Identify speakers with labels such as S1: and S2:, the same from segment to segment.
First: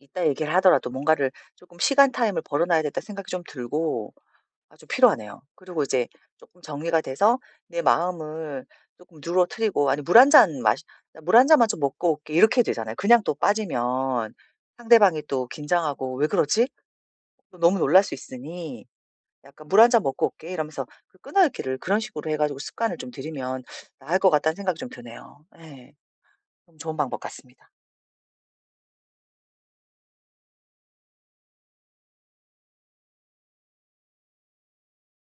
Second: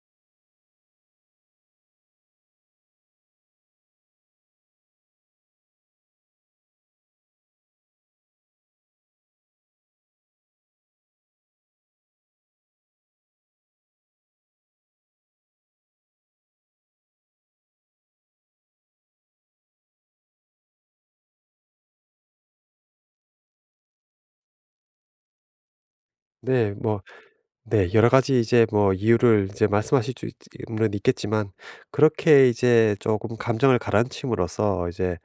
S1: 이따 얘기를 하더라도 뭔가를 쪼끔 시간 타임을 벌어놔야겠다 생각 좀 들고 아 좀 필요하네요. 그리고 이제 쪼끔 정리가 돼서 내 마음을 쪼끔 누그러뜨리고 아니 물 1 잔 마시 "나 물 1 잔만 좀 먹고 올게." 이렇게 되잖아요. 그냥 또 빠지면 상대방이 또 긴장하고 '왜 그러지?' 너무 놀랄 수 있으니 약간 "물 1 잔 먹고 올게." 이러면서 그 끊어 읽기를 그런 식으로 해 가지고 습관을 좀 들이면 나을 것 같다는 생각이 좀 드네요. 예.
S2: 네.
S1: 좀 좋은
S2: 뭐
S1: 방법 같습니다.
S2: 네 여러 가지 이제 뭐 이유를 이제 말씀하실 쭈 있쯔 있는 있겠지만 그렇게 이제 쪼금 감정을 가라앉힘으로써 이제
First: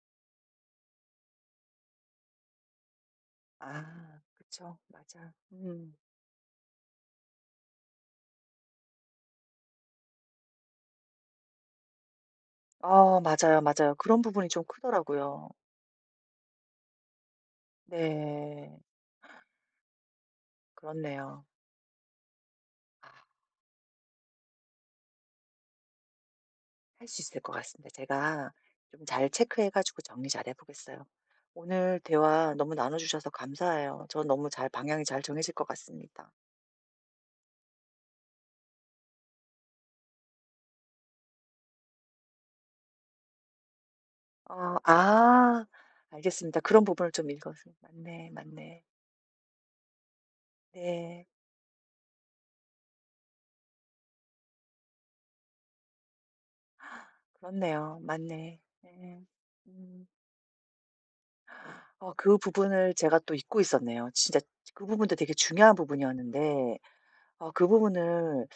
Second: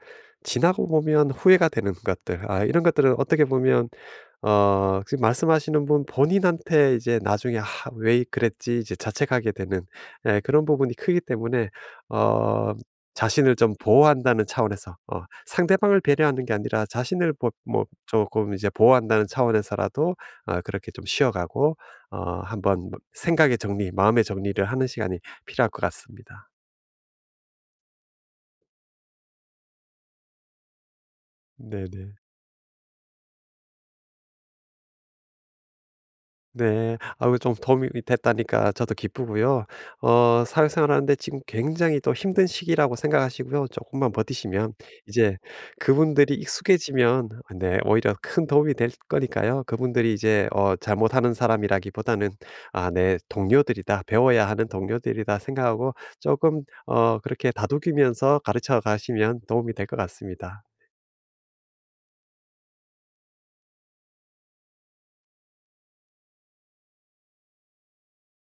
S2: 지나고 보면 후회가 되는 것들 아 이런 것들은 어떻게 보면
S1: 아 그쵸.
S2: 어 지금
S1: 맞아.
S2: 말씀하시는
S1: 음
S2: 분 본인한테 이제 나중에 '하. 왜 그랬지.' 이제 자책하게 되는 예 그런 부분이 크기 때문에 어
S1: 어.
S2: 자신을
S1: 맞아요.
S2: 좀
S1: 맞아요. 그런
S2: 보호한다는
S1: 부분이 좀
S2: 차원에서 어
S1: 크더라고요.
S2: 상대방을 배려하는 게 아니라 자신을 보 뭐 쪼끔 이제
S1: 네.
S2: 보호한다는 차원에서라도 아 그렇게 좀 쉬어
S1: 그렇네요.
S2: 가고 어 한번 뭐 생각의 정리, 마음의 정리를 하는 시간이 필요할 것 같습니다.
S1: 할 수 있을 것 같습니다. 제가 좀 잘 체크해 가지고 정리 잘 해 보겠어요.
S2: 네
S1: 오늘
S2: 네.
S1: 대화 너무 나눠주셔서 감사해요. 저 너무 잘 방향이 잘 정해질 것 같습니다.
S2: 네. 아 그 좀 도움이 이 됐다니까 저도 기쁘고요. 어 사회생활하는데 지금 굉장히 또 힘든 시기라고 생각하시고요. 쪼끔만 버티시면
S1: 어
S2: 이제
S1: 아.
S2: 그분들이
S1: 알겠습니다. 그런 부분을 좀
S2: 익숙해지면
S1: 읽어서
S2: 네 오히려
S1: 맞네,
S2: 큰 도움이
S1: 맞네.
S2: 될 거니까요. 그분들이 이제 어 잘 못
S1: 네.
S2: 하는 사람이라기보다는 '아 내 동료들이다. 배워야 하는 동료들이다.' 생각하고 쪼금 어 그렇게
S1: 그렇네요.
S2: 다독이면서
S1: 맞네.
S2: 가르쳐
S1: [unintelligible]
S2: 가시면 도움이 될 것
S1: 음.
S2: 같습니다.
S1: 어 그 부분을 제가 또 잊고 있었네요. 진짜 그 부분도 되게 중요한 부분이었는데 어 그 부분을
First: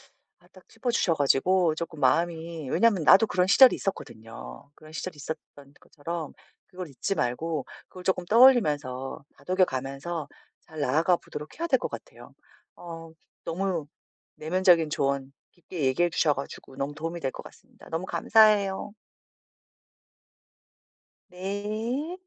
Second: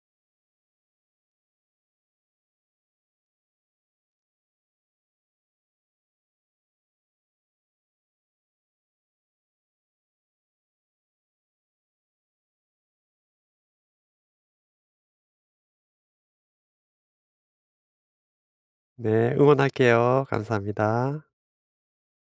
S1: 아 딱 짚어 주셔 가지고 쪼끔 마음이 왜냐하면 나도 그런 시절이 있었거든요. 그런 시절이 있었던 것처럼 그걸 잊지 말고 그걸 쪼끔 떠올리면서 다독여 가면서 잘 나아가 보도록 해야 될 것 같아요. 어 너무 내면적인 조언 깊게 얘기해 주셔 가지고 너무 도움이 될 것 같습니다. 너무 감사해요.
S2: 네. 응원할게요. 감사합니다.
S1: 네.